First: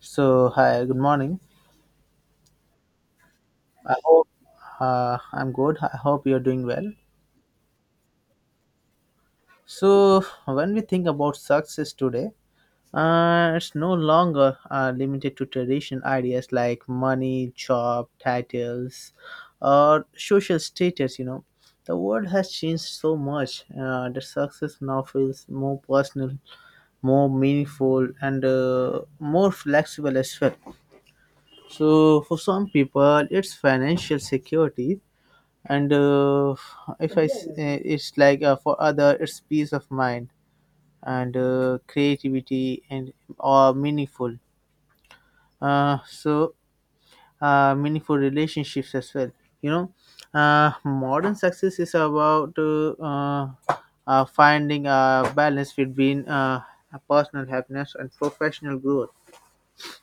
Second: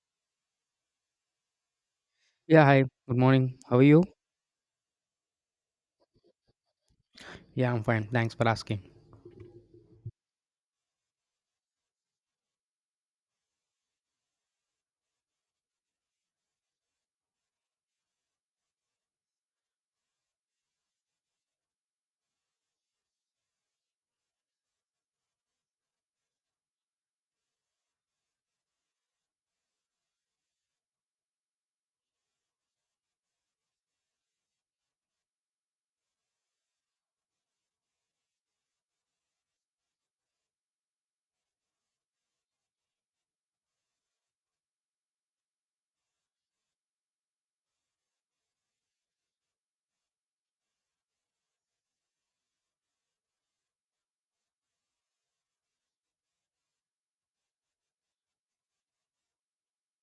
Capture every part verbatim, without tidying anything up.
So, hi, good morning. Yeah, hi. Good morning. How are I you? hope uh, I'm good. I hope you're doing well. Yeah, I'm fine. Thanks for asking. So, when we think about success today, uh, it's no longer uh, limited to traditional ideas like money, job, titles, or social status. You know, the world has changed so much uh, that success now feels more personal, more meaningful, and uh, more flexible as well. So, for some people, it's financial security and uh, if I s- uh, it's like uh, for other it's peace of mind and uh, creativity and or meaningful uh, so uh, meaningful relationships as well. you know uh, Modern success is about uh, uh, uh, finding a balance between uh, personal happiness and professional growth.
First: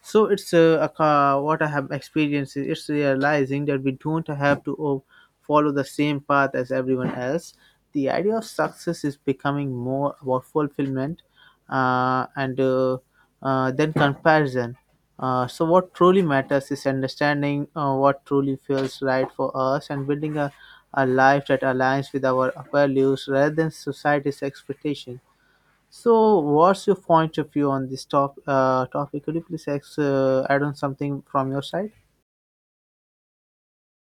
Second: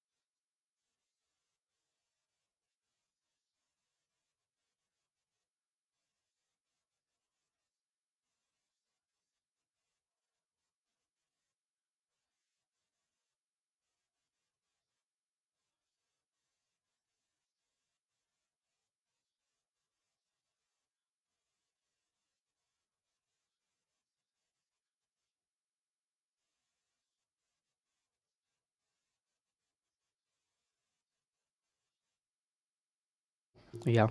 So it's uh, a ca- what I have experienced is it's realizing that we don't have to o- follow the same path as everyone else. The idea of success is becoming more about fulfillment uh, and uh, uh, then comparison. Uh, so what truly matters is understanding uh, what truly feels right for us and building a, a life that aligns with our values rather than society's expectation. So, what's your point of view on this top, uh, topic? Could you please ex- uh, add on something from your side? Yeah,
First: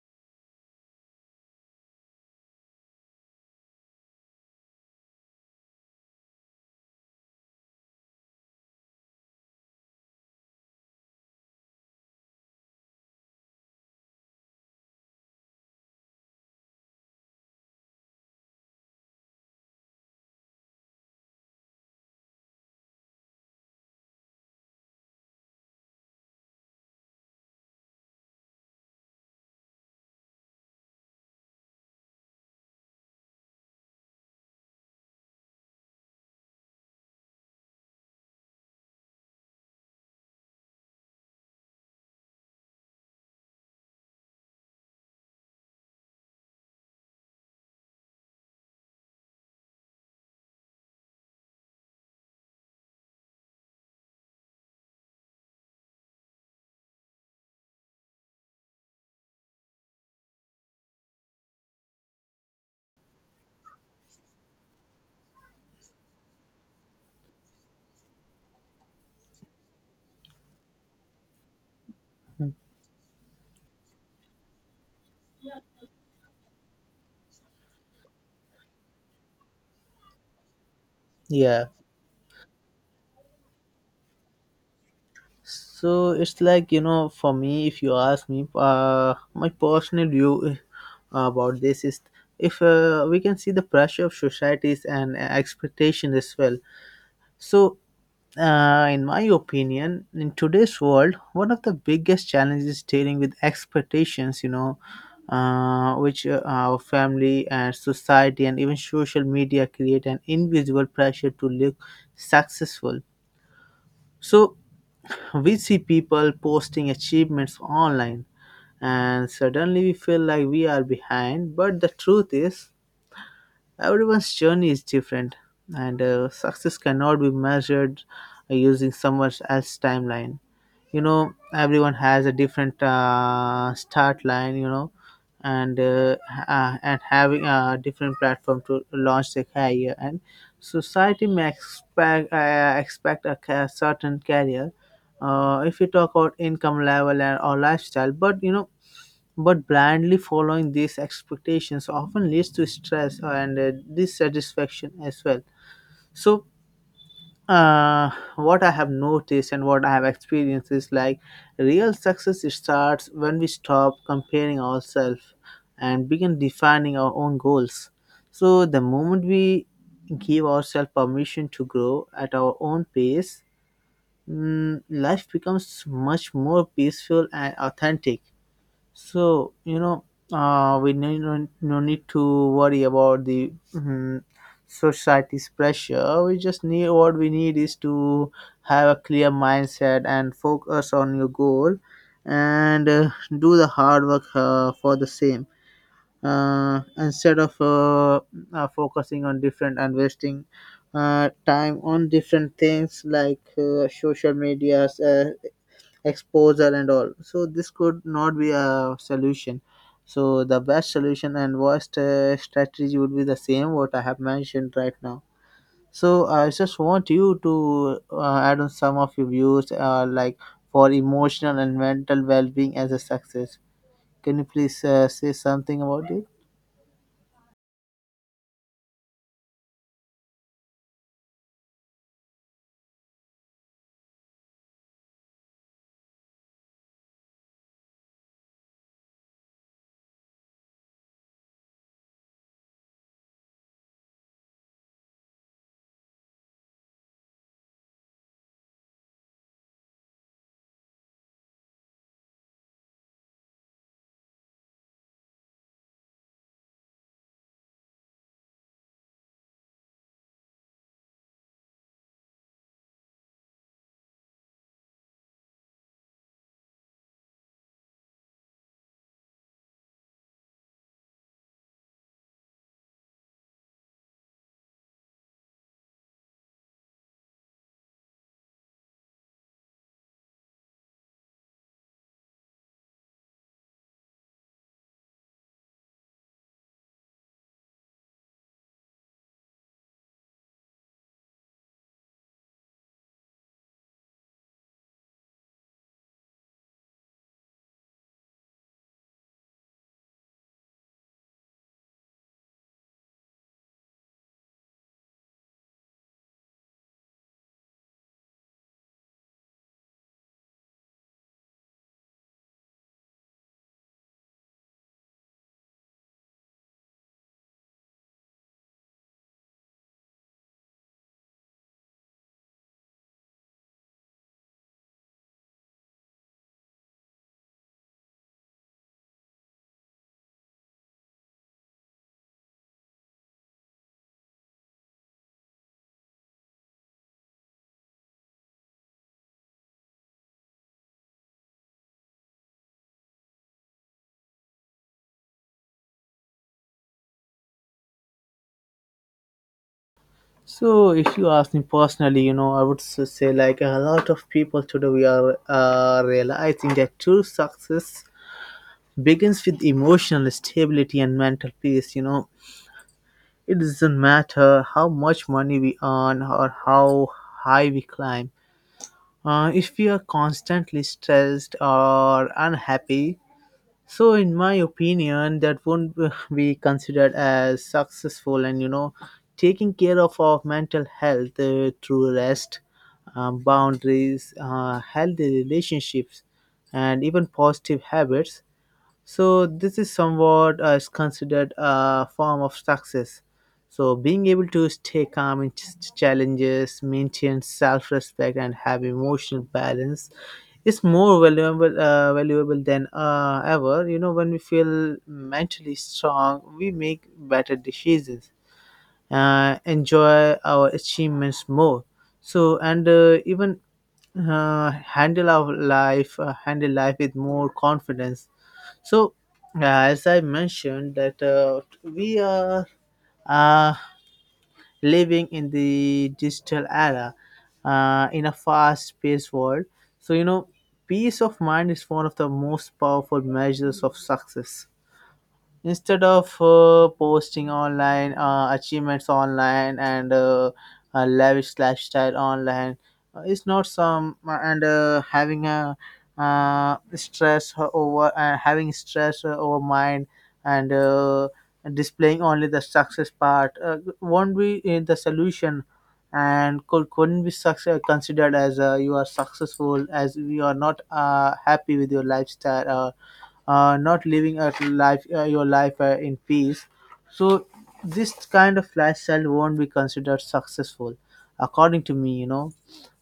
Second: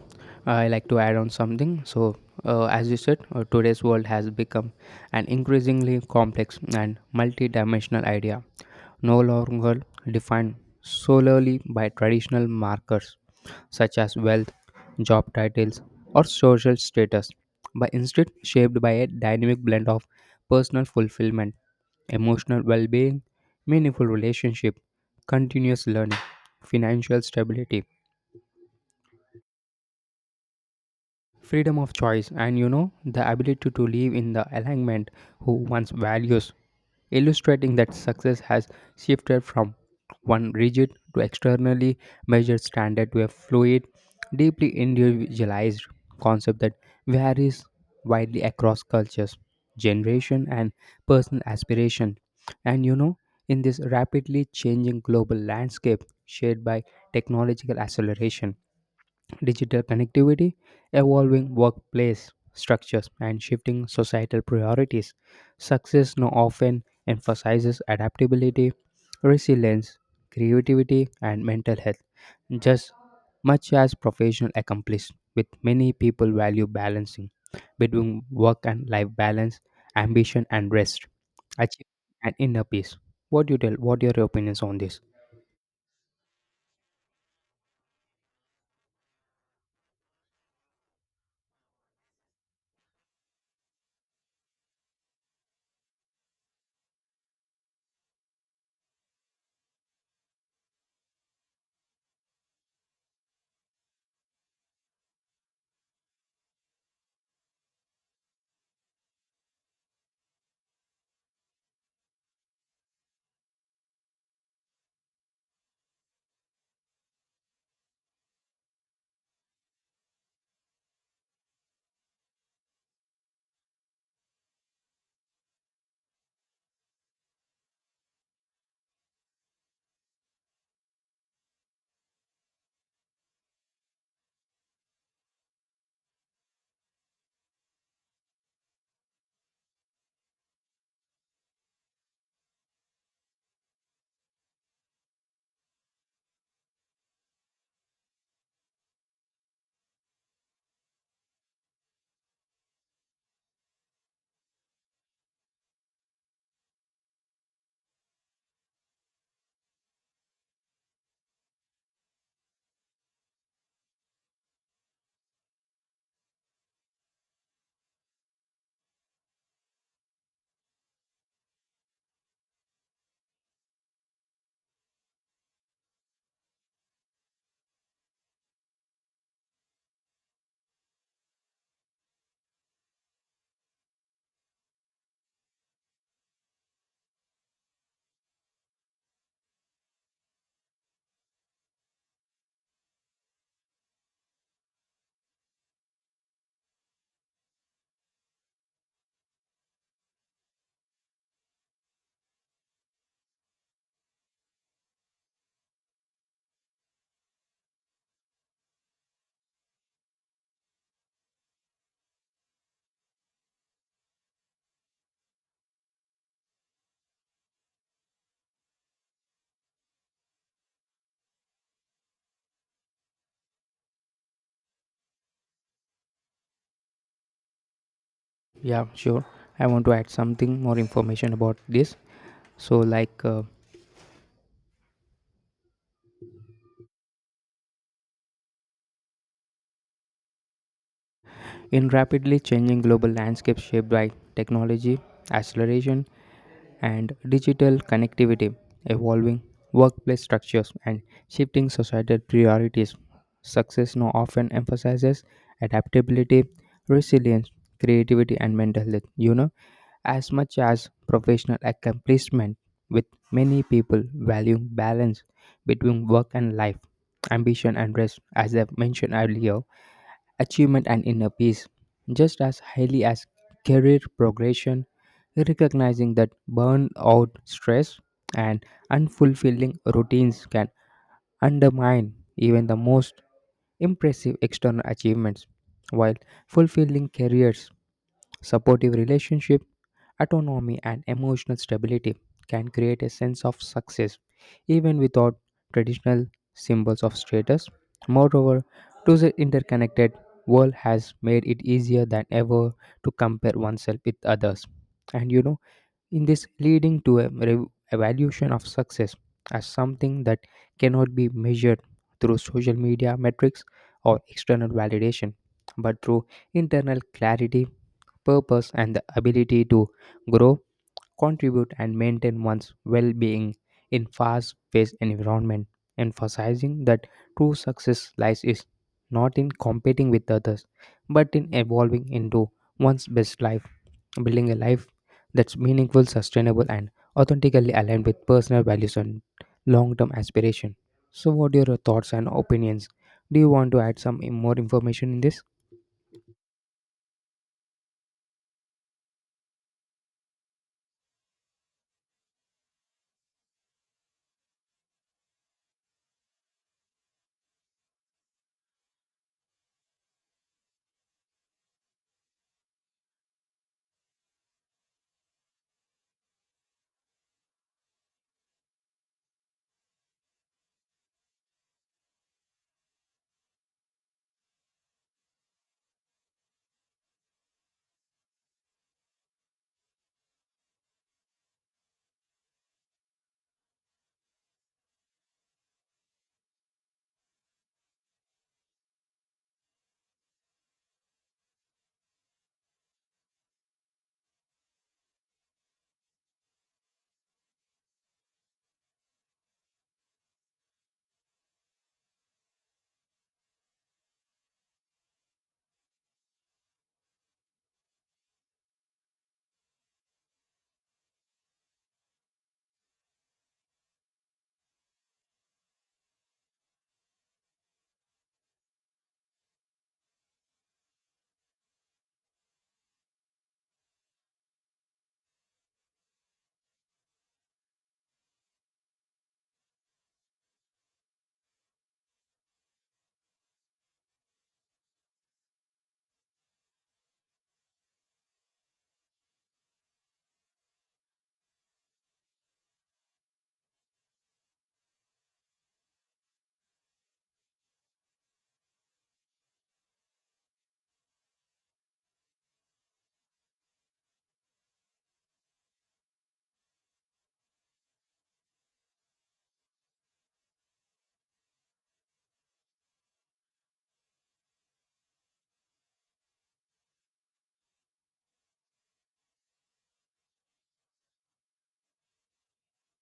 I like to add on something. So, uh, as you said, uh, today's world has become an increasingly complex and multi-dimensional idea. No longer defined solely by traditional markers such as wealth, job titles, or social status, but instead shaped by a dynamic blend of personal fulfillment, emotional well being, meaningful relationship, continuous learning, financial stability, freedom of choice, and you know, the ability to live in the alignment who one's values, illustrating that success has shifted from one rigid to externally measured standard to a fluid, deeply individualized concept that varies widely across cultures, generation, and personal aspiration. And you know, in this rapidly changing global landscape shaped by technological acceleration, digital connectivity, evolving workplace structures, and shifting societal priorities. Success now often emphasizes adaptability, resilience, creativity, and mental health, just much as professional accomplishment, with many people value balancing between work and life balance, ambition and rest, Yeah. achievement and inner peace. What do you tell? What are your opinions on this? So it's like, you know, for me, if you ask me, uh, my personal view uh, about this is if uh, we can see the pressure of societies and expectation as well. So Uh, in my opinion, in today's world, one of the biggest challenges is dealing with expectations, you know, uh, which uh, our family and society and even social media create an invisible pressure to look successful. So we see people posting achievements online, and suddenly we feel like we are behind. But the truth is, everyone's journey is different, and uh, success cannot be measured using someone else's timeline. You know, everyone has a different uh, start line, you know and uh, uh, and having a different platform to launch their career, and society may expect uh, expect a ca- certain career, uh, if you talk about income level and or lifestyle. But you know, but blindly following these expectations often leads to stress and uh, dissatisfaction as well. So uh, what I have noticed and what I have experienced is like real success starts when we stop comparing ourselves and begin defining our own goals. So, the moment we give ourselves permission to grow at our own pace, mm, life becomes much more peaceful and authentic. So, you know, uh, we need no, no need to worry about the mm, society's pressure. We just need what we need is to have a clear mindset and focus on your goal and uh, do the hard work uh, for the same, uh, instead of uh, uh, focusing on different and wasting uh, time on different things like uh, social medias. Uh, exposure and all. So this could not be a solution. So the best solution and worst uh, strategy would be the same what I have mentioned right now. So I just want you to uh, add on some of your views, uh, like for emotional and mental well-being as a success. Can you please uh, say something about it? Yeah, sure. I want to add something more information about this. So, like, uh, in rapidly changing global landscape shaped by technology, acceleration, and digital connectivity, evolving workplace structures, and shifting societal priorities, success now often emphasizes adaptability, resilience, creativity, and mental health. You know, as much as professional accomplishment, with many people valuing balance between work and life, ambition and rest, as I've mentioned earlier, achievement and inner peace, just as highly as career progression, recognizing that burnout, stress, and unfulfilling routines can undermine even the most impressive external achievements, while fulfilling careers, supportive relationships, autonomy and emotional stability can create a sense of success even without traditional symbols of status. Moreover, today's interconnected world has made it easier than ever to compare oneself with others. And you know, in this leading to a re- evaluation of success as something that cannot be measured through social media metrics or external validation, but through internal clarity, purpose, and the ability to grow, contribute, and maintain one's well-being in fast-paced environment, emphasizing that true success lies is not in competing with others but in evolving into one's best life, building a life that's meaningful, sustainable, and authentically aligned with personal values and long-term aspiration. So what are your thoughts and opinions? Do you want to add some in- more information in this? So if you ask me personally, you know, i would s- say like a lot of people today we are uh, realizing that true success begins with emotional stability and mental peace. You know, it doesn't matter how much money we earn or how high we climb, uh, if we are constantly stressed or unhappy. So in my opinion that won't be considered as successful. And you know, taking care of our mental health uh, through rest, um, boundaries, uh, healthy relationships, and even positive habits, so this is somewhat uh, is considered a form of success. So being able to stay calm in ch- challenges, maintain self-respect, and have emotional balance is more valuable uh, valuable than uh, ever. You know, when we feel mentally strong, we make better decisions, uh, enjoy our achievements more. So and uh, even uh, handle our life, uh, handle life with more confidence. So, uh, as I mentioned, that uh, we are uh, living in the digital era, uh, in a fast-paced world. So you know, peace of mind is one of the most powerful measures of success, instead of uh, posting online uh, achievements online, and uh, a lavish lifestyle online. Uh, it's not some uh, and uh, having a uh, stress over uh, Having stress uh, over mind and uh, displaying only the success part uh, won't be uh, the solution. And could, couldn't be success, considered as, uh, you are successful as you are not uh, happy with your lifestyle, uh, uh, not living a life uh, your life uh, in peace. So this kind of lifestyle won't be considered successful, according to me. You know,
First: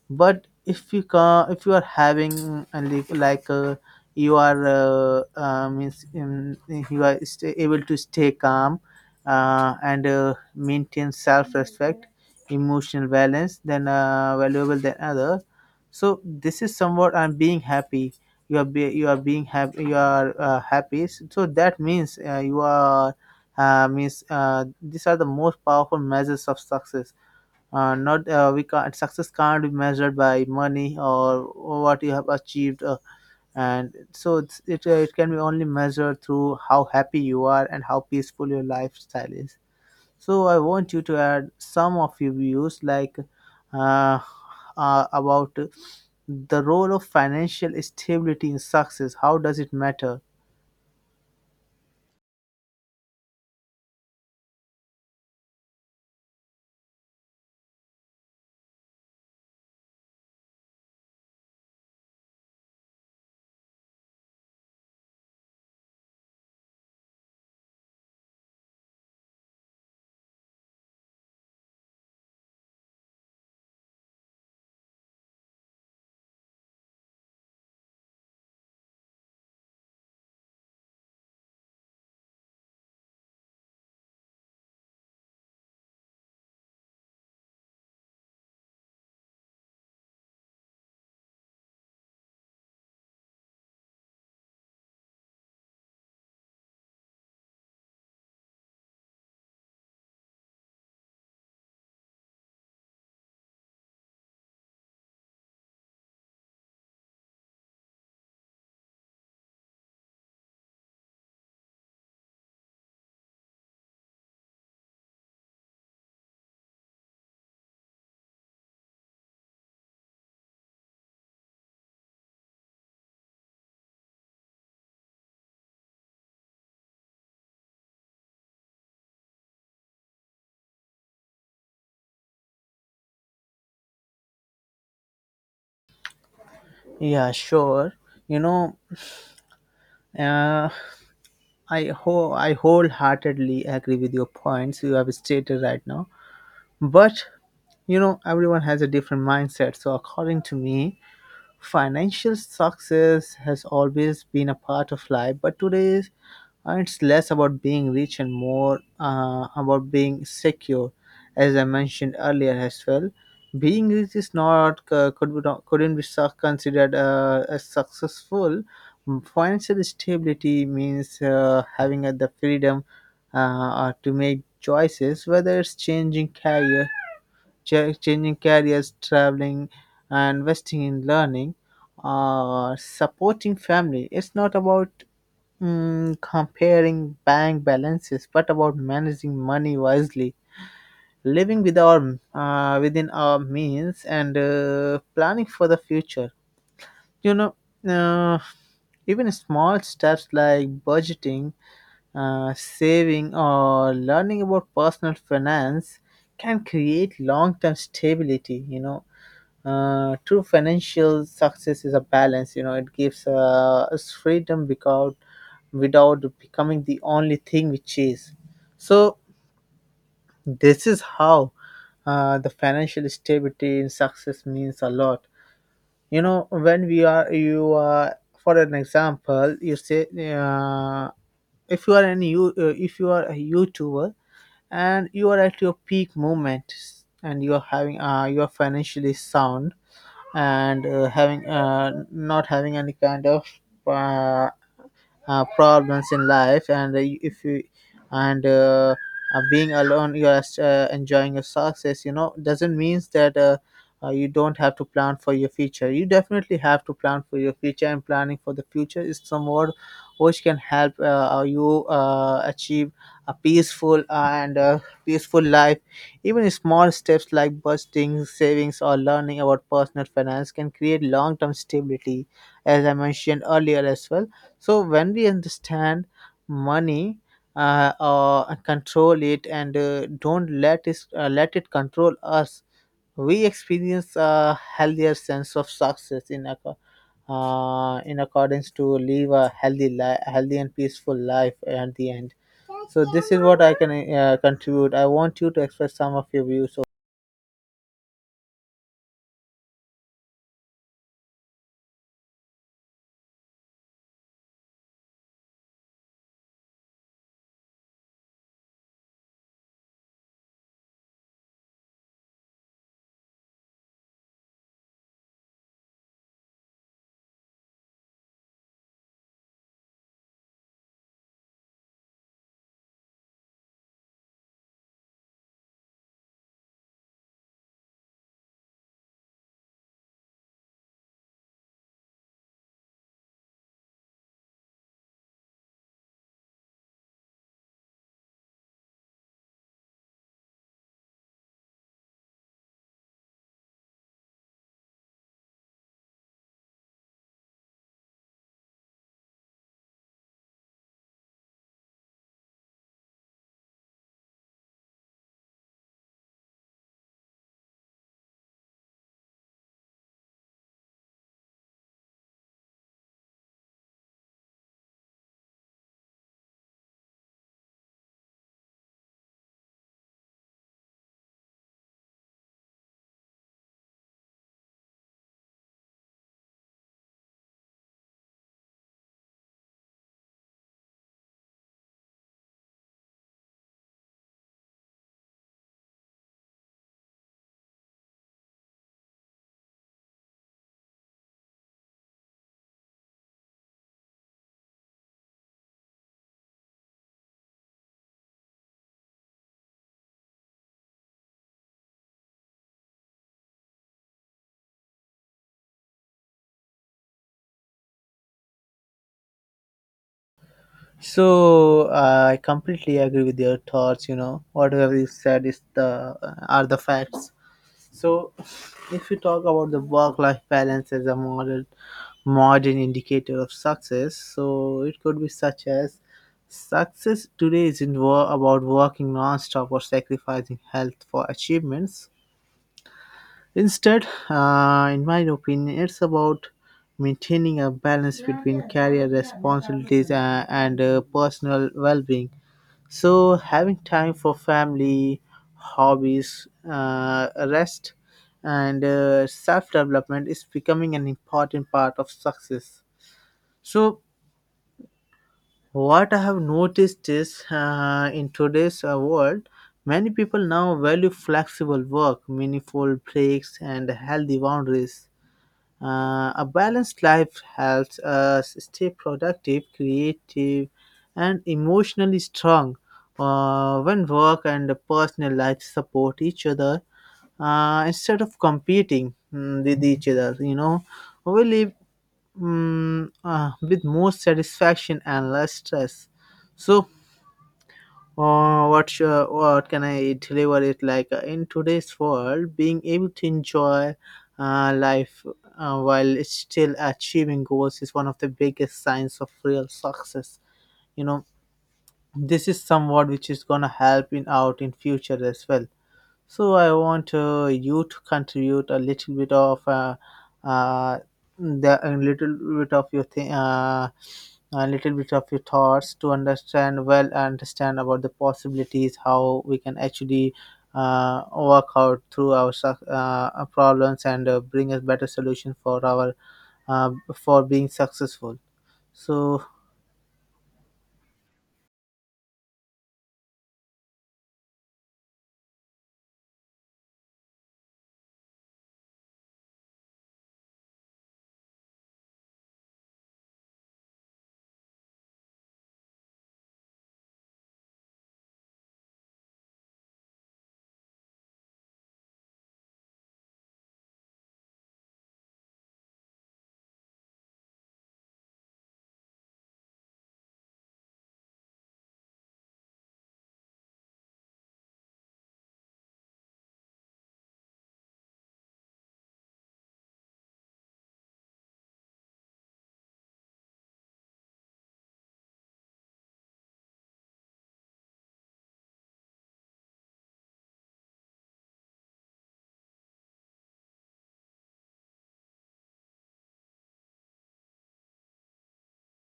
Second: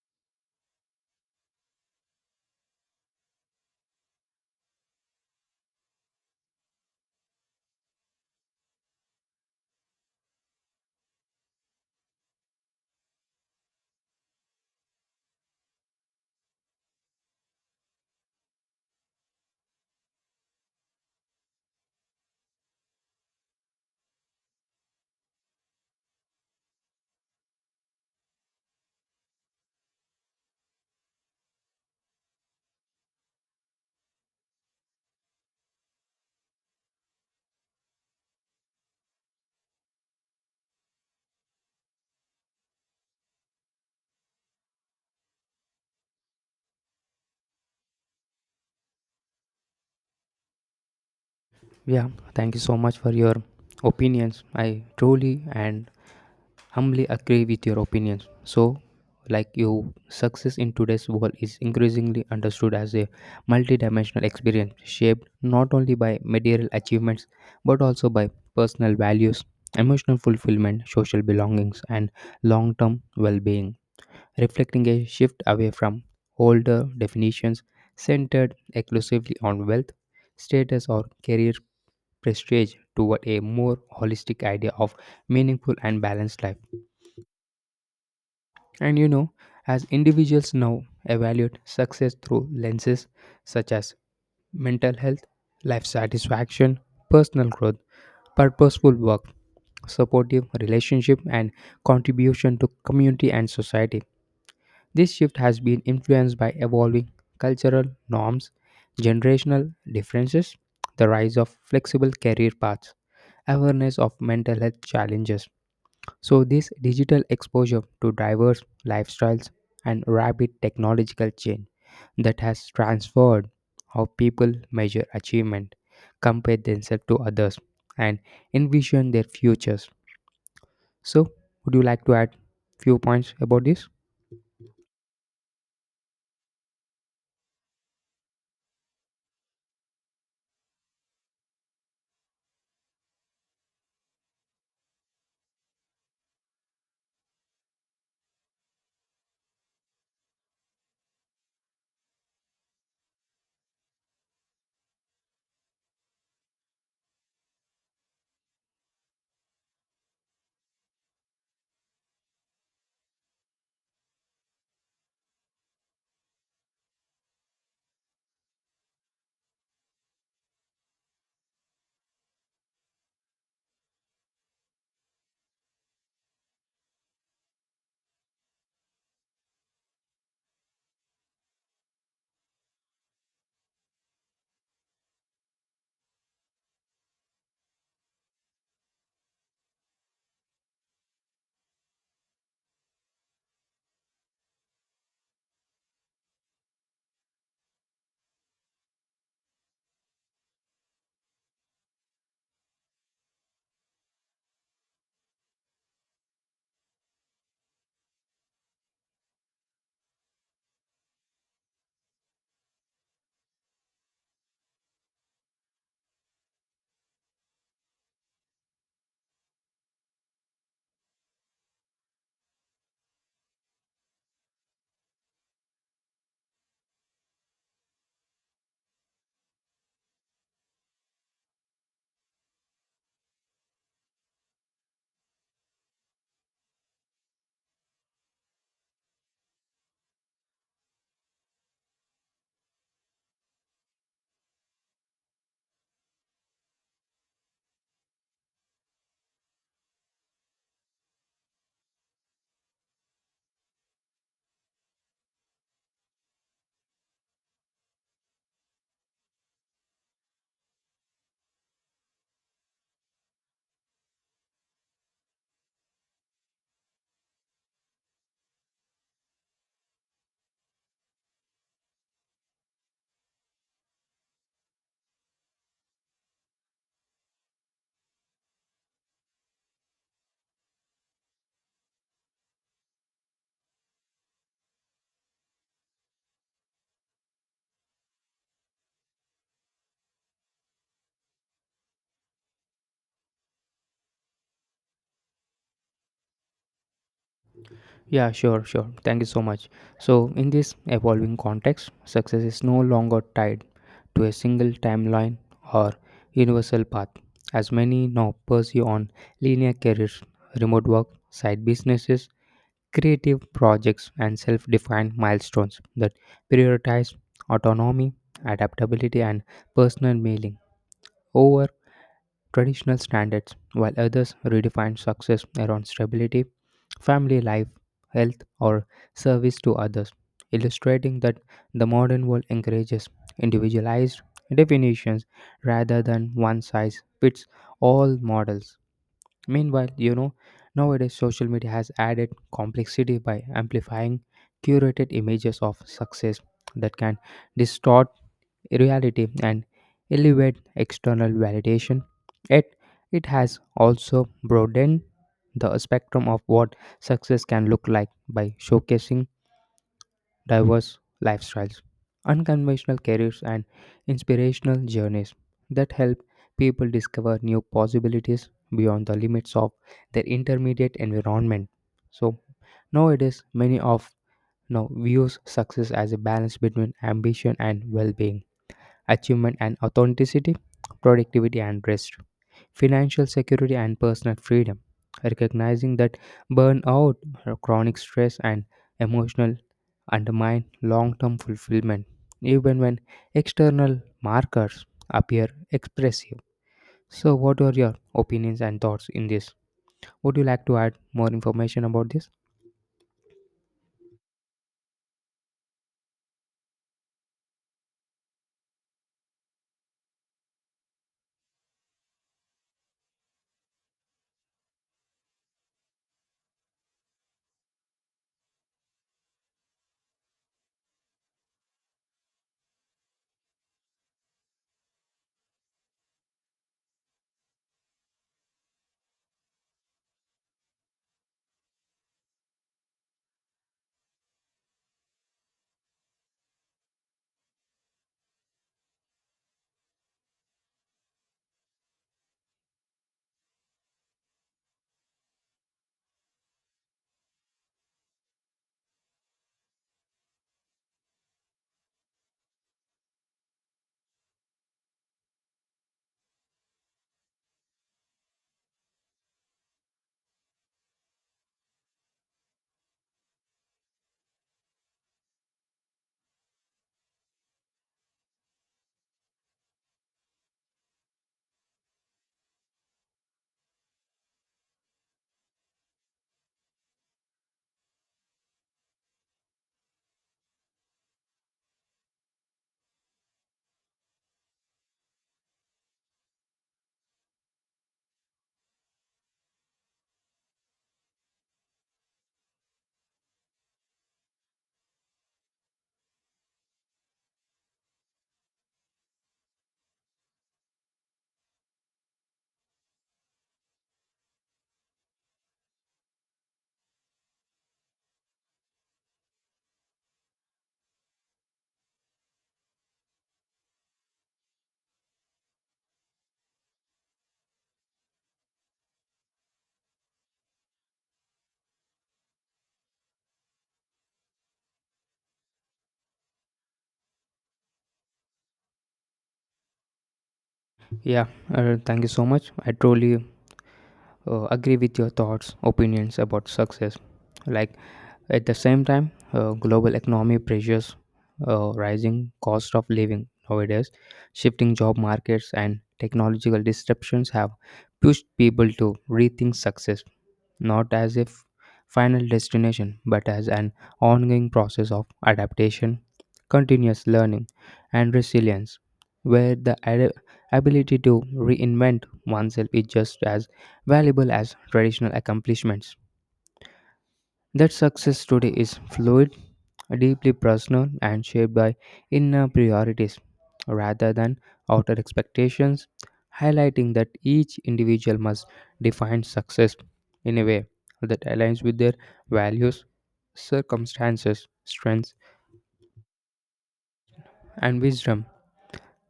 but if you ca if you are having a li- like, uh, you are uh, uh, means um, you are sta able to stay calm, uh, and uh, maintain self-respect, emotional balance, then uh, valuable than other. So this is somewhat, I'm being happy you are be, you are being happy, you are uh, happy, so that means uh, you are uh, means uh, these are the most powerful measures of success. Uh, not uh, we can't Success can't be measured by money or what you have achieved, uh, and so it's, it, uh, it can be only measured through how happy you are and how peaceful your lifestyle is. So I want you to add some of your views, like uh, uh, about the role of financial stability in success, how does it matter? Yeah, thank you so much for your opinions. I truly and humbly agree with your opinions. So, like you, success in today's world is increasingly understood as a multidimensional experience shaped not only by material achievements but also by personal values, emotional fulfillment, social belongings, and long term well being, reflecting a shift away from older definitions centered exclusively on wealth, status, or career prestige toward a more holistic idea of meaningful and balanced life. And you know, as individuals now evaluate success through lenses such as mental health, life satisfaction, personal growth, purposeful work, supportive relationship, and contribution to community and society. This shift has been influenced by evolving cultural norms, generational differences, the rise of flexible career paths, awareness of mental health challenges. So, this digital exposure to diverse lifestyles and rapid technological change that has transformed how people measure achievement, compare themselves to others, and envision their futures. So, would you like to add few points about this? Yeah, sure. You know, uh, i ho- I wholeheartedly agree with your points you have stated right now. But you know, everyone has a different mindset. So, according to me, financial success has always been a part of life, but today is- uh, it's less about being rich and more uh, about being secure. As I mentioned earlier as well, being rich is not, uh, could be not, couldn't be su- considered uh, as successful. Financial stability means uh, having uh, the freedom uh, uh, to make choices, whether it's changing career cha- changing careers, traveling, and investing in learning, uh, supporting family. It's not about mm, comparing bank balances, but about managing money wisely, living with our, uh, within our means, and uh, planning for the future. You know, uh, even small steps like budgeting, uh, saving, or learning about personal finance can create long-term stability. You know, uh, true financial success is a balance. You know, it gives uh, us freedom without without becoming the only thing we chase. So this is how uh, the financial stability in success means a lot. You know, when we are you are, for an example, you say, uh, if you are an you uh, if you are a youtuber and you are at your peak moment, and you are having uh, you are financially sound, and uh, having uh, not having any kind of uh, uh, problems in life, and if you and uh, uh, being alone, you are uh, enjoying your success, you know, doesn't means that uh, uh, you don't have to plan for your future. You definitely have to plan for your future, and planning for the future is somewhat which can help uh, uh, you uh, achieve a peaceful and uh, peaceful life. Even small steps like budgeting, savings, or learning about personal finance can create long-term stability, as I mentioned earlier as well. So when we understand money, uh, uh, control it, and uh, don't let it uh, let it control us, we experience a healthier sense of success in acco- uh, in accordance to live a healthy life, healthy and peaceful life at the end. So this is what I can uh, contribute. I want you to express some of your views. So, Yeah, sure, sure. Thank you so much. So, in this evolving context, success is no longer tied to a single timeline or universal path, as many now pursue on linear careers, remote work, side businesses, creative projects, and self defined milestones that prioritize autonomy, adaptability, and personal meaning over traditional standards, while others redefine success around stability, family life, health, or service to others, illustrating that the modern world encourages individualized definitions rather than one size fits all models. Meanwhile, you know, nowadays social media has added complexity by amplifying curated images of success that can distort reality and elevate external validation. Yet, it has also broadened the spectrum of what success can look like by showcasing diverse lifestyles, unconventional careers, and inspirational journeys that help people discover new possibilities beyond the limits of their intermediate environment. So, nowadays, many of now views success as a balance between ambition and well being, achievement and authenticity, productivity and rest, financial security and personal freedom. Recognizing that burnout, chronic stress, and emotional undermine long term fulfillment, even when external markers appear expressive. So, what are your opinions and thoughts in this? Would you like to add more information about this? so uh, I completely agree with your thoughts. You know, whatever you said is the, uh, are the facts. So, if you talk about the work-life balance as a modern modern indicator of success, so it could be such as, success today isn't wo- about working non-stop or sacrificing health for achievements. Instead, uh, in my opinion, it's about maintaining a balance between career responsibilities and, and uh, personal well-being. So having time for family, hobbies, uh, rest, and uh, self-development is becoming an important part of success. So what I have noticed is uh, in today's uh, world, many people now value flexible work, meaningful breaks, and healthy boundaries. Uh, a balanced life helps us stay productive, creative, and emotionally strong. Uh, when work and personal life support each other uh, instead of competing mm, with each other, you know, we live mm, uh, with more satisfaction and less stress. So, or what? Your, what can I deliver it like uh, in today's world? Being able to enjoy uh, life uh, while still achieving goals is one of the biggest signs of real success. You know, this is somewhat which is gonna help in out in future as well. So I want uh, you to contribute a little bit of uh, uh, the a little bit of your thi- uh, a little bit of your thoughts to understand well understand about the possibilities how we can actually uh, work out through our suc- uh, uh, problems and uh, bring a better solution for our uh, for being successful. So Yeah, uh, thank you so much. I truly uh, agree with your thoughts, opinions about success. Like, at the same time, uh, global economy pressures, uh, rising cost of living nowadays, shifting job markets, and technological disruptions have pushed people to rethink success not as a f- final destination but as an ongoing process of adaptation, continuous learning, and resilience, where the ad- ability to reinvent oneself is just as valuable as traditional accomplishments. That success today is fluid, deeply personal, and shaped by inner priorities rather than outer expectations, highlighting that each individual must define success in a way that aligns with their values, circumstances, strengths, and wisdom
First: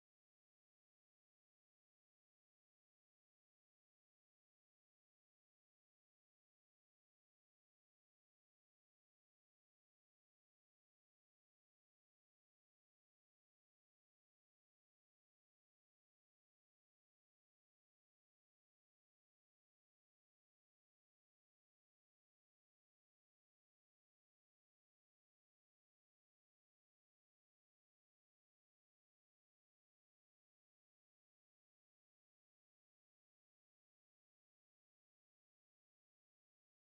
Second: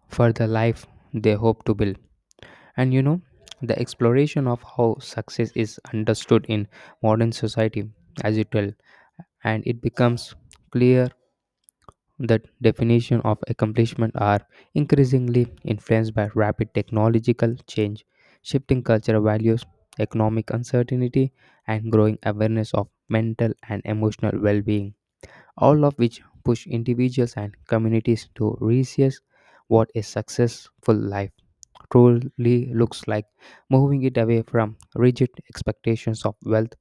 for the life they hope to build. And you know, the exploration of how success is understood in modern society, as it will, and it becomes clear the definition of accomplishment are increasingly influenced by rapid technological change, shifting cultural values, economic uncertainty, and growing awareness of mental and emotional well-being, all of which push individuals and communities to reassess what a successful life truly looks like, moving it away from rigid expectations of wealth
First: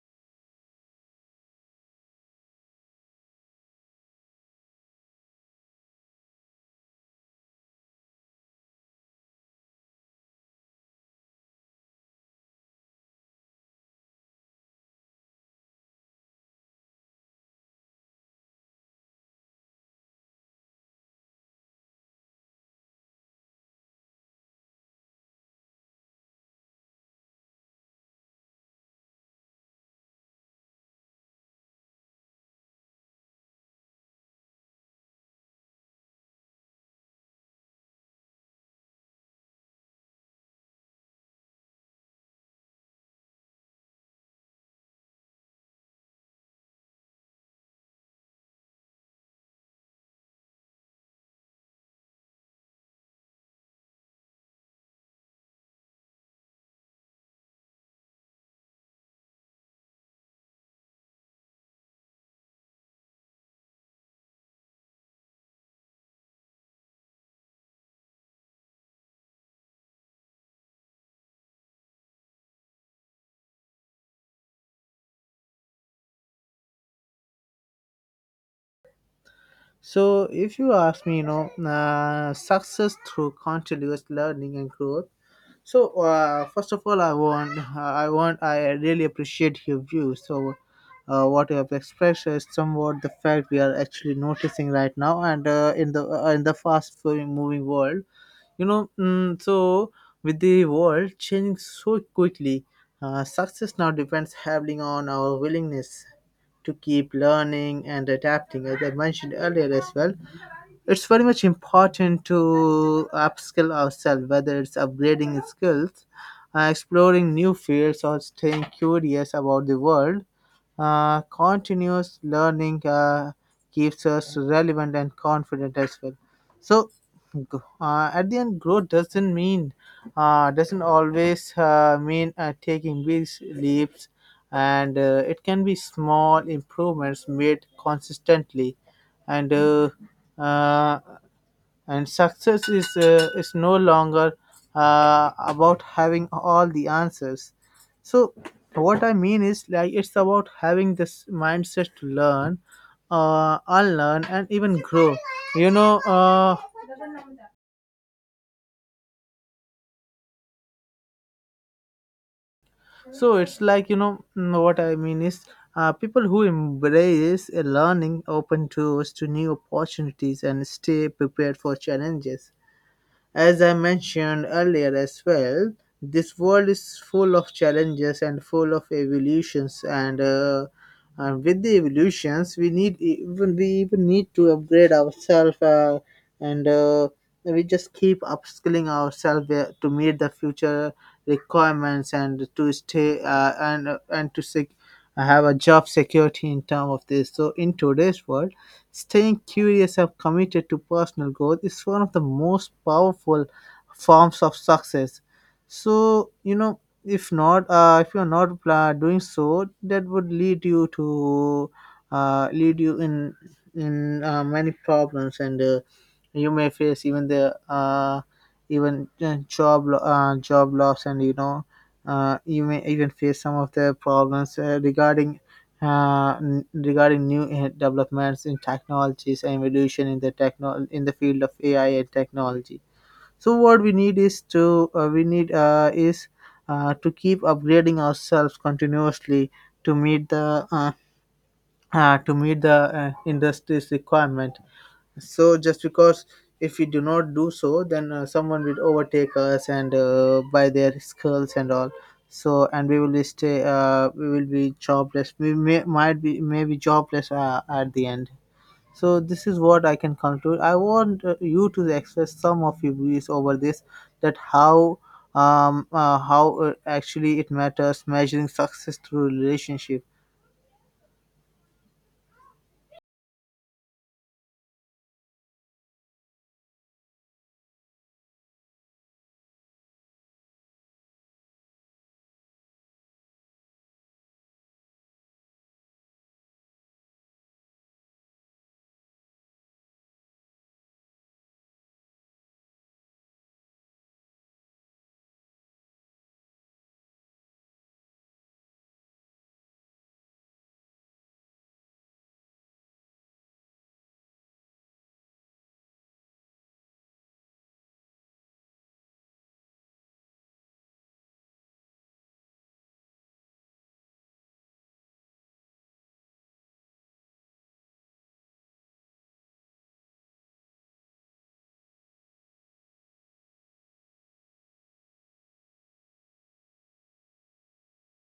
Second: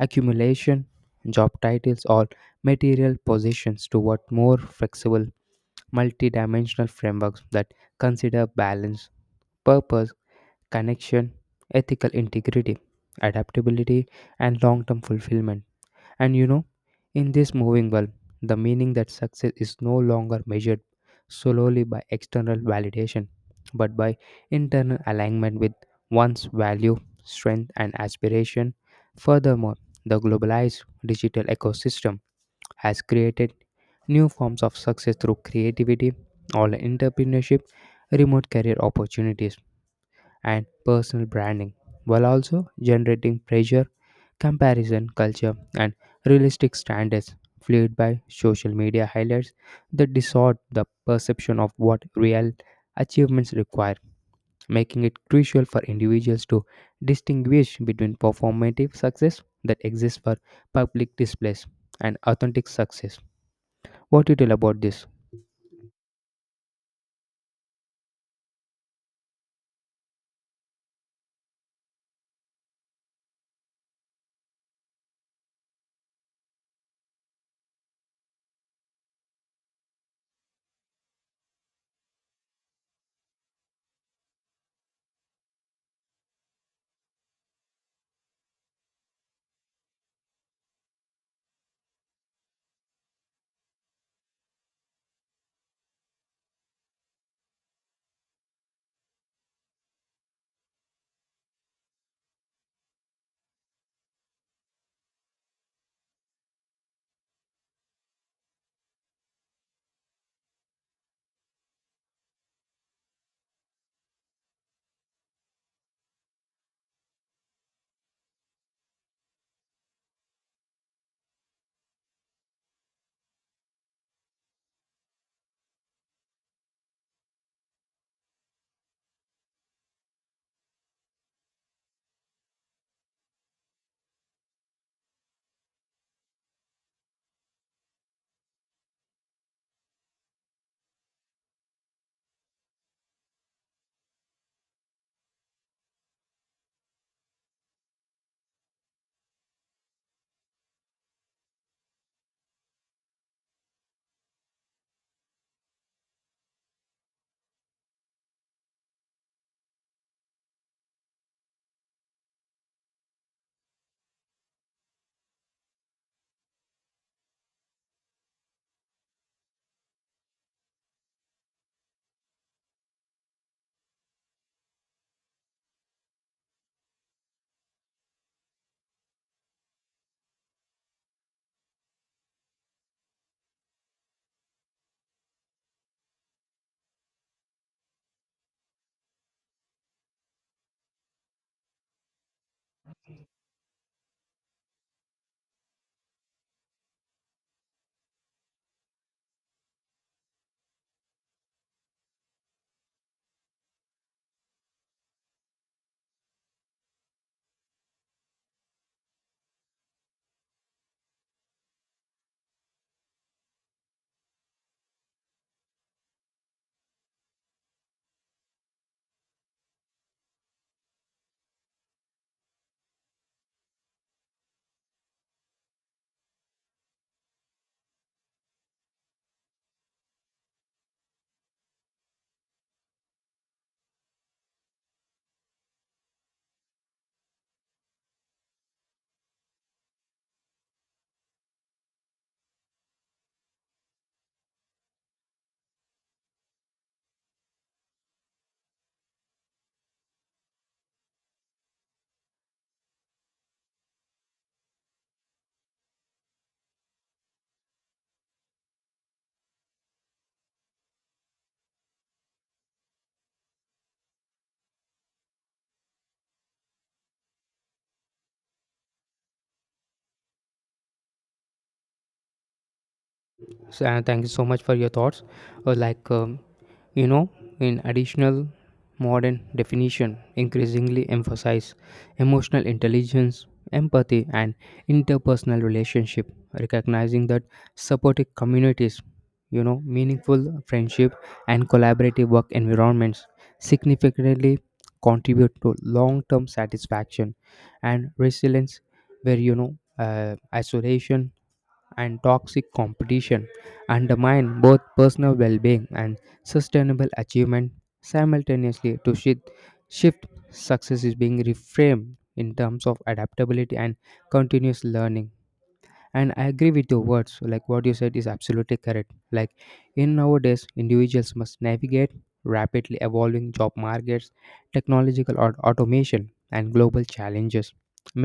accumulation, job titles, or material possessions toward more flexible multi-dimensional frameworks that consider balance, purpose, connection, ethical integrity, adaptability, and long-term fulfillment. And you know, in this moving world, the meaning that success is no longer measured solely by external validation, but by internal alignment with one's value, strength, and aspiration. Furthermore, the globalized digital ecosystem has created new forms of success through creativity, online entrepreneurship, remote career opportunities, and personal branding, while also generating pressure, comparison culture, and realistic standards fueled by social media highlights that distort the perception of what real achievements require, making it crucial for individuals to distinguish between performative success that exists for public displays and authentic success. What do you tell about this? so if you ask me, you know, uh, success through continuous learning and growth. So uh, first of all, I want, I want, I really appreciate your view. So uh, what you have expressed is somewhat the fact we are actually noticing right now, and uh, in the uh, in the fast moving world, you know. Mm, so with the world changing so quickly, uh, success now depends heavily on our willingness to keep learning and adapting, as I mentioned earlier as well. It's very much important to upskill ourselves, whether it's upgrading skills, uh, exploring new fields, or staying curious about the world. Uh, continuous learning uh, keeps us relevant and confident as well. So, g- uh, at the end growth doesn't mean uh, doesn't always uh, mean uh, taking big leaps, and uh, it can be small improvements made consistently, and uh, uh, and success is uh, is no longer uh, about having all the answers. So what I mean is like it's about having this mindset to learn, uh, unlearn, and even grow, you know uh, so it's like, you know mm, what I mean is, uh, people who embrace a learning open doors to new opportunities and stay prepared for challenges. As I mentioned earlier as well, this world is full of challenges and full of evolutions, and uh, and with the evolutions, we need even we even need to upgrade ourselves, uh, and uh, we just keep upskilling ourselves uh, to meet the future requirements and to stay uh, and and to sec- have a job security in term of this. So in today's world staying curious and committed to personal growth is one of the most powerful forms of success. So, you know, if not, uh, if you're not uh, doing so, that would lead you to uh, lead you in in uh, many problems, and uh, you may face even the uh, even uh, job lo- uh, job loss, and you know, uh, you may even face some of the problems uh, regarding uh, n- regarding new eh, developments in technologies and evolution in the techno in the field of A I and technology. So what we need is to uh, we need uh, is uh, to keep upgrading ourselves continuously to meet the uh, uh, to meet the uh, industry's requirement, so just because if we do not do so, then uh, someone will overtake us and uh, by their skulls and all. So and we will be stay. Uh, we will be jobless. We may might be maybe jobless uh, at the end. So this is what I can conclude. I want uh, you to express some of your views over this. That how um uh, how uh, actually it matters measuring success through relationship. So, and thank you so much for your thoughts. Uh, like, um, you know, in additional modern definition, increasingly emphasize emotional intelligence, empathy, and interpersonal relationship, recognizing that supportive communities, you know, meaningful friendship and collaborative work environments significantly contribute to long-term satisfaction and resilience, where you know, uh, isolation and toxic competition undermine both personal well being and sustainable achievement simultaneously to shift, shift success is being reframed in terms of adaptability and continuous learning. And I agree with your words, like what you said is absolutely correct. Like, in nowadays individuals must navigate rapidly evolving job markets, technological or automation and global challenges,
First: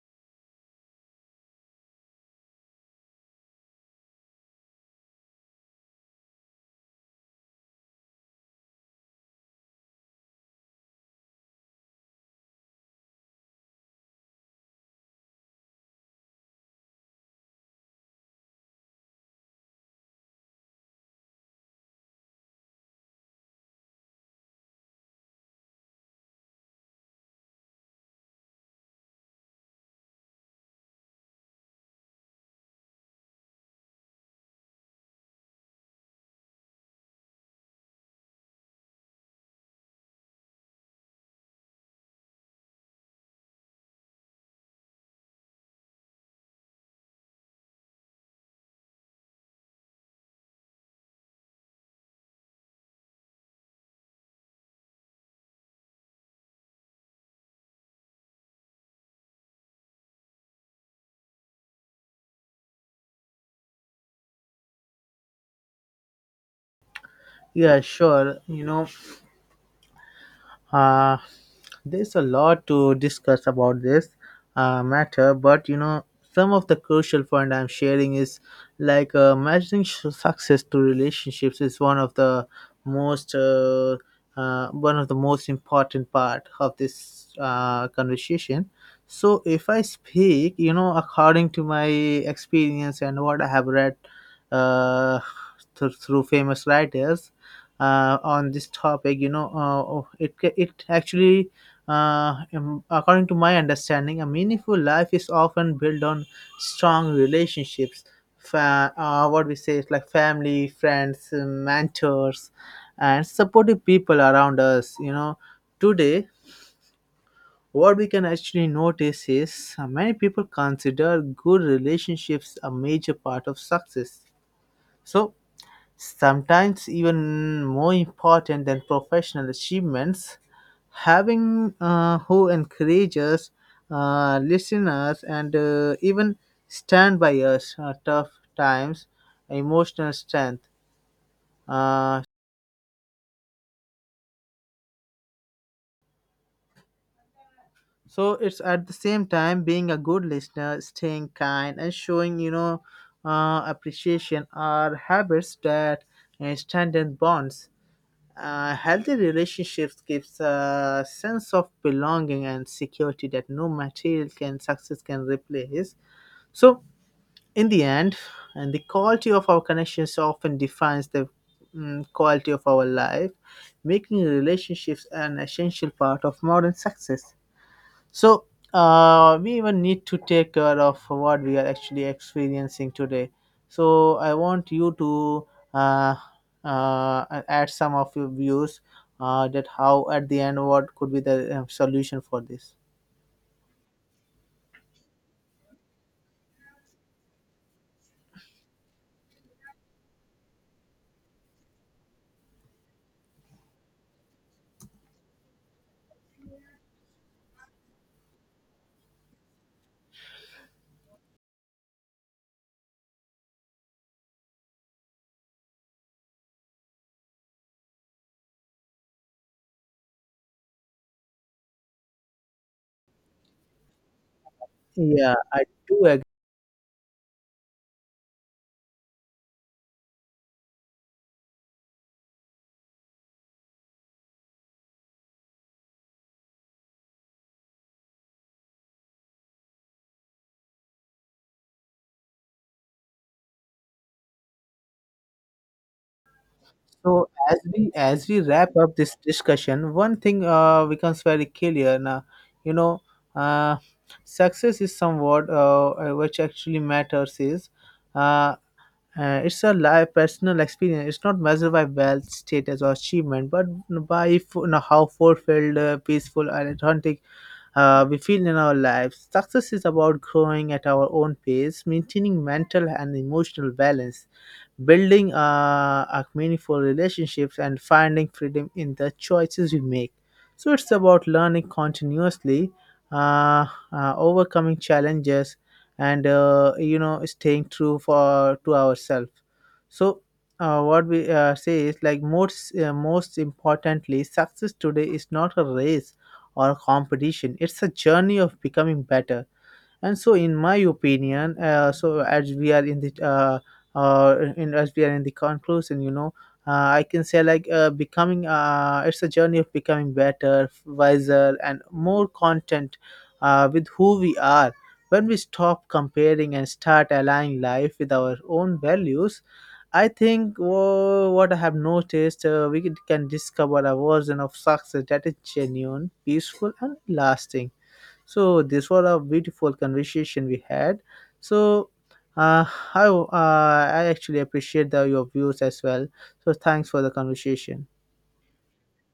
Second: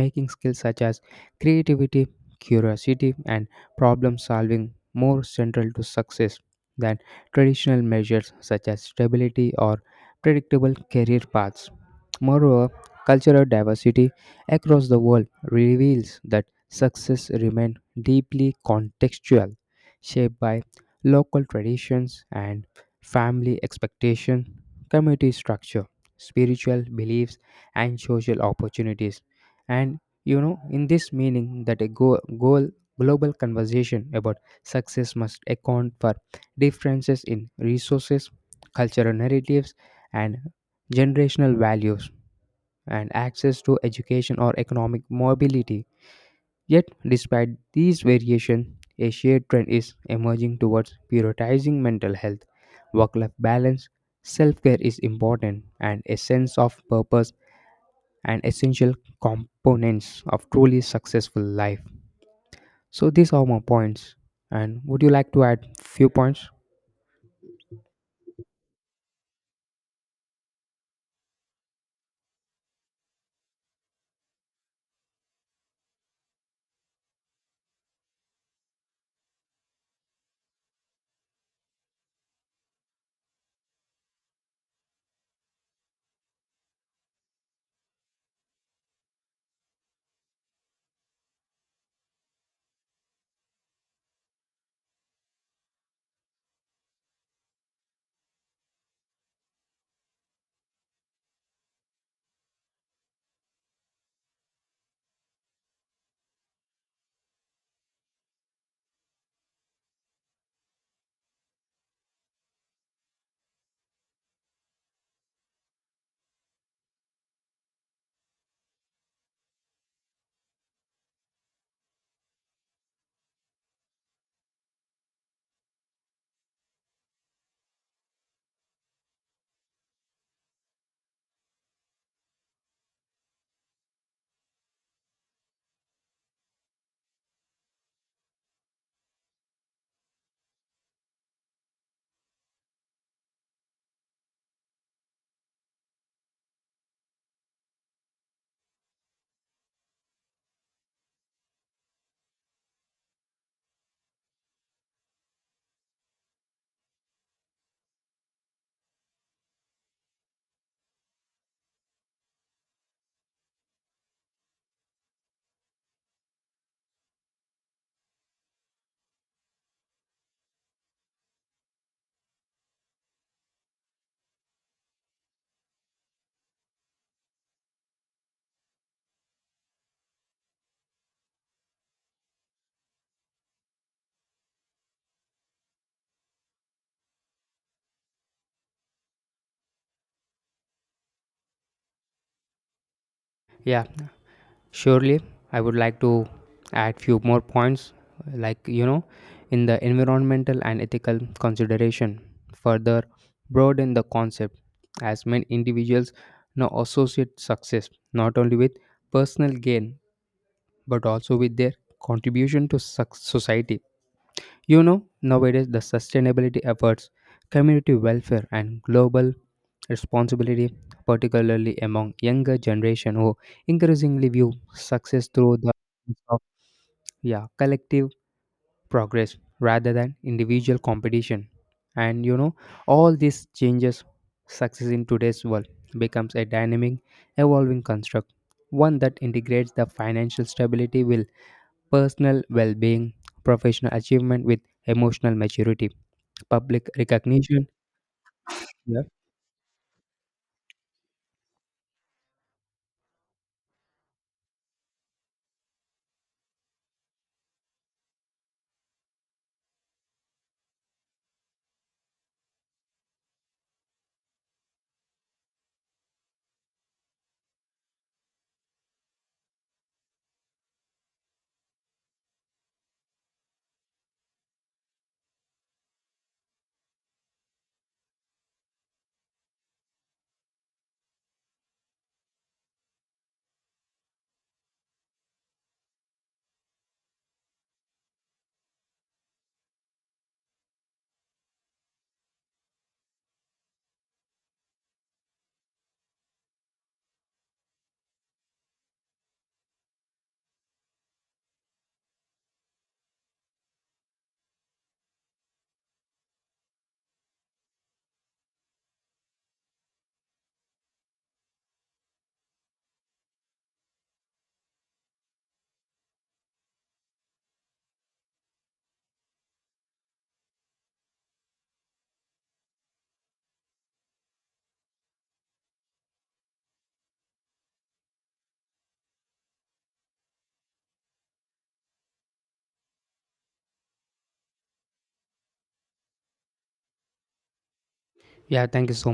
making skills such as creativity, curiosity, and problem solving more central to success than traditional measures such as stability or predictable career paths. Moreover, cultural diversity across the world reveals that success remains deeply contextual, shaped by local traditions and family expectation, community structure, spiritual beliefs, and social opportunities. And you know, in this meaning, that a go- goal global conversation about success must account for differences in resources, cultural narratives, and generational values, and access to education or economic mobility. Yet, despite these variations, a shared trend is emerging towards prioritizing mental health. Work life balance, self care is important, and a sense of purpose and essential components of truly successful life. So, these are my points. And would you like to add few points? Yeah, sure. You know, Uh, there's a lot to discuss about this uh, matter, but you know, some of the crucial point I'm sharing is like, uh, measuring su- success to relationships is one of the most uh, uh, one of the most important part of this uh, conversation. So if I speak, you know, according to my experience and what I have read uh, th- through famous writers, uh, on this topic, you know uh, oh, it ca- it actually uh, um, according to my understanding a meaningful life is often built on strong relationships. Fa- uh, what we say is, like, family, friends, uh, mentors, and supportive people around us, you know. Today what we can actually notice is, uh, many people consider good relationships a major part of success, so sometimes even more important than professional achievements, having uh, who encourages, uh, listeners, and uh, even stand by us uh, tough times, emotional strength. Uh, so it's at the same time being a good listener, staying kind, and showing, you know, uh, appreciation are habits that uh, strengthen bonds. Uh, healthy relationships gives a sense of belonging and security that no material can success can replace. So, in the end, and the quality of our connections often defines the mm, quality of our life, making relationships an essential part of modern success. So uh, we even need to take care of what we are actually experiencing today. So I want you to uh, uh, add some of your views uh, that how at the end what could be the uh, solution for this. Yeah, surely, I would like to add few more points, like you know, in the environmental and ethical consideration further broaden the concept as many individuals now associate success not only with personal gain but also with their contribution to suc- society. You know, nowadays the sustainability efforts, community welfare, and global responsibility, particularly among younger generation who increasingly view success Yeah, through I the do lens agree. of, yeah, collective progress rather than individual competition. And you know, all these changes success in today's world becomes a dynamic, evolving construct, one that integrates the financial stability with personal well-being, professional achievement with emotional maturity, public So as recognition. we as we wrap up Yeah. this discussion, one thing uh, becomes very clear now. You know, uh, success is somewhat uh, uh, which actually matters is uh, Uh, it's a live personal experience. It's not measured by wealth, status, or achievement, but by f- you know, how fulfilled, uh, peaceful, and authentic uh, we feel in our lives. Success is about growing at our own pace, maintaining mental and emotional balance, building uh, a meaningful relationships and finding freedom in the choices we make. So it's about learning continuously, uh, uh, overcoming challenges, and uh, you know, staying true for to ourselves. So uh, what we uh, say is like most uh, most importantly success today is not a race or a competition, it's a journey of becoming better. And so in my opinion, uh, so as we are in the uh, uh, in, as we are in the conclusion, you know, uh, I can say like, uh, becoming uh, it's a journey of becoming better, wiser, and more content uh, with who we are. When we stop comparing and start aligning life with our own values, I think, whoa, what I have noticed, uh, we can can discover a version of success that is genuine, peaceful, and lasting. So this was a beautiful conversation we had. So uh, I, uh, I actually appreciate the, your views as well. So thanks for the conversation. Yeah. Thank you so much.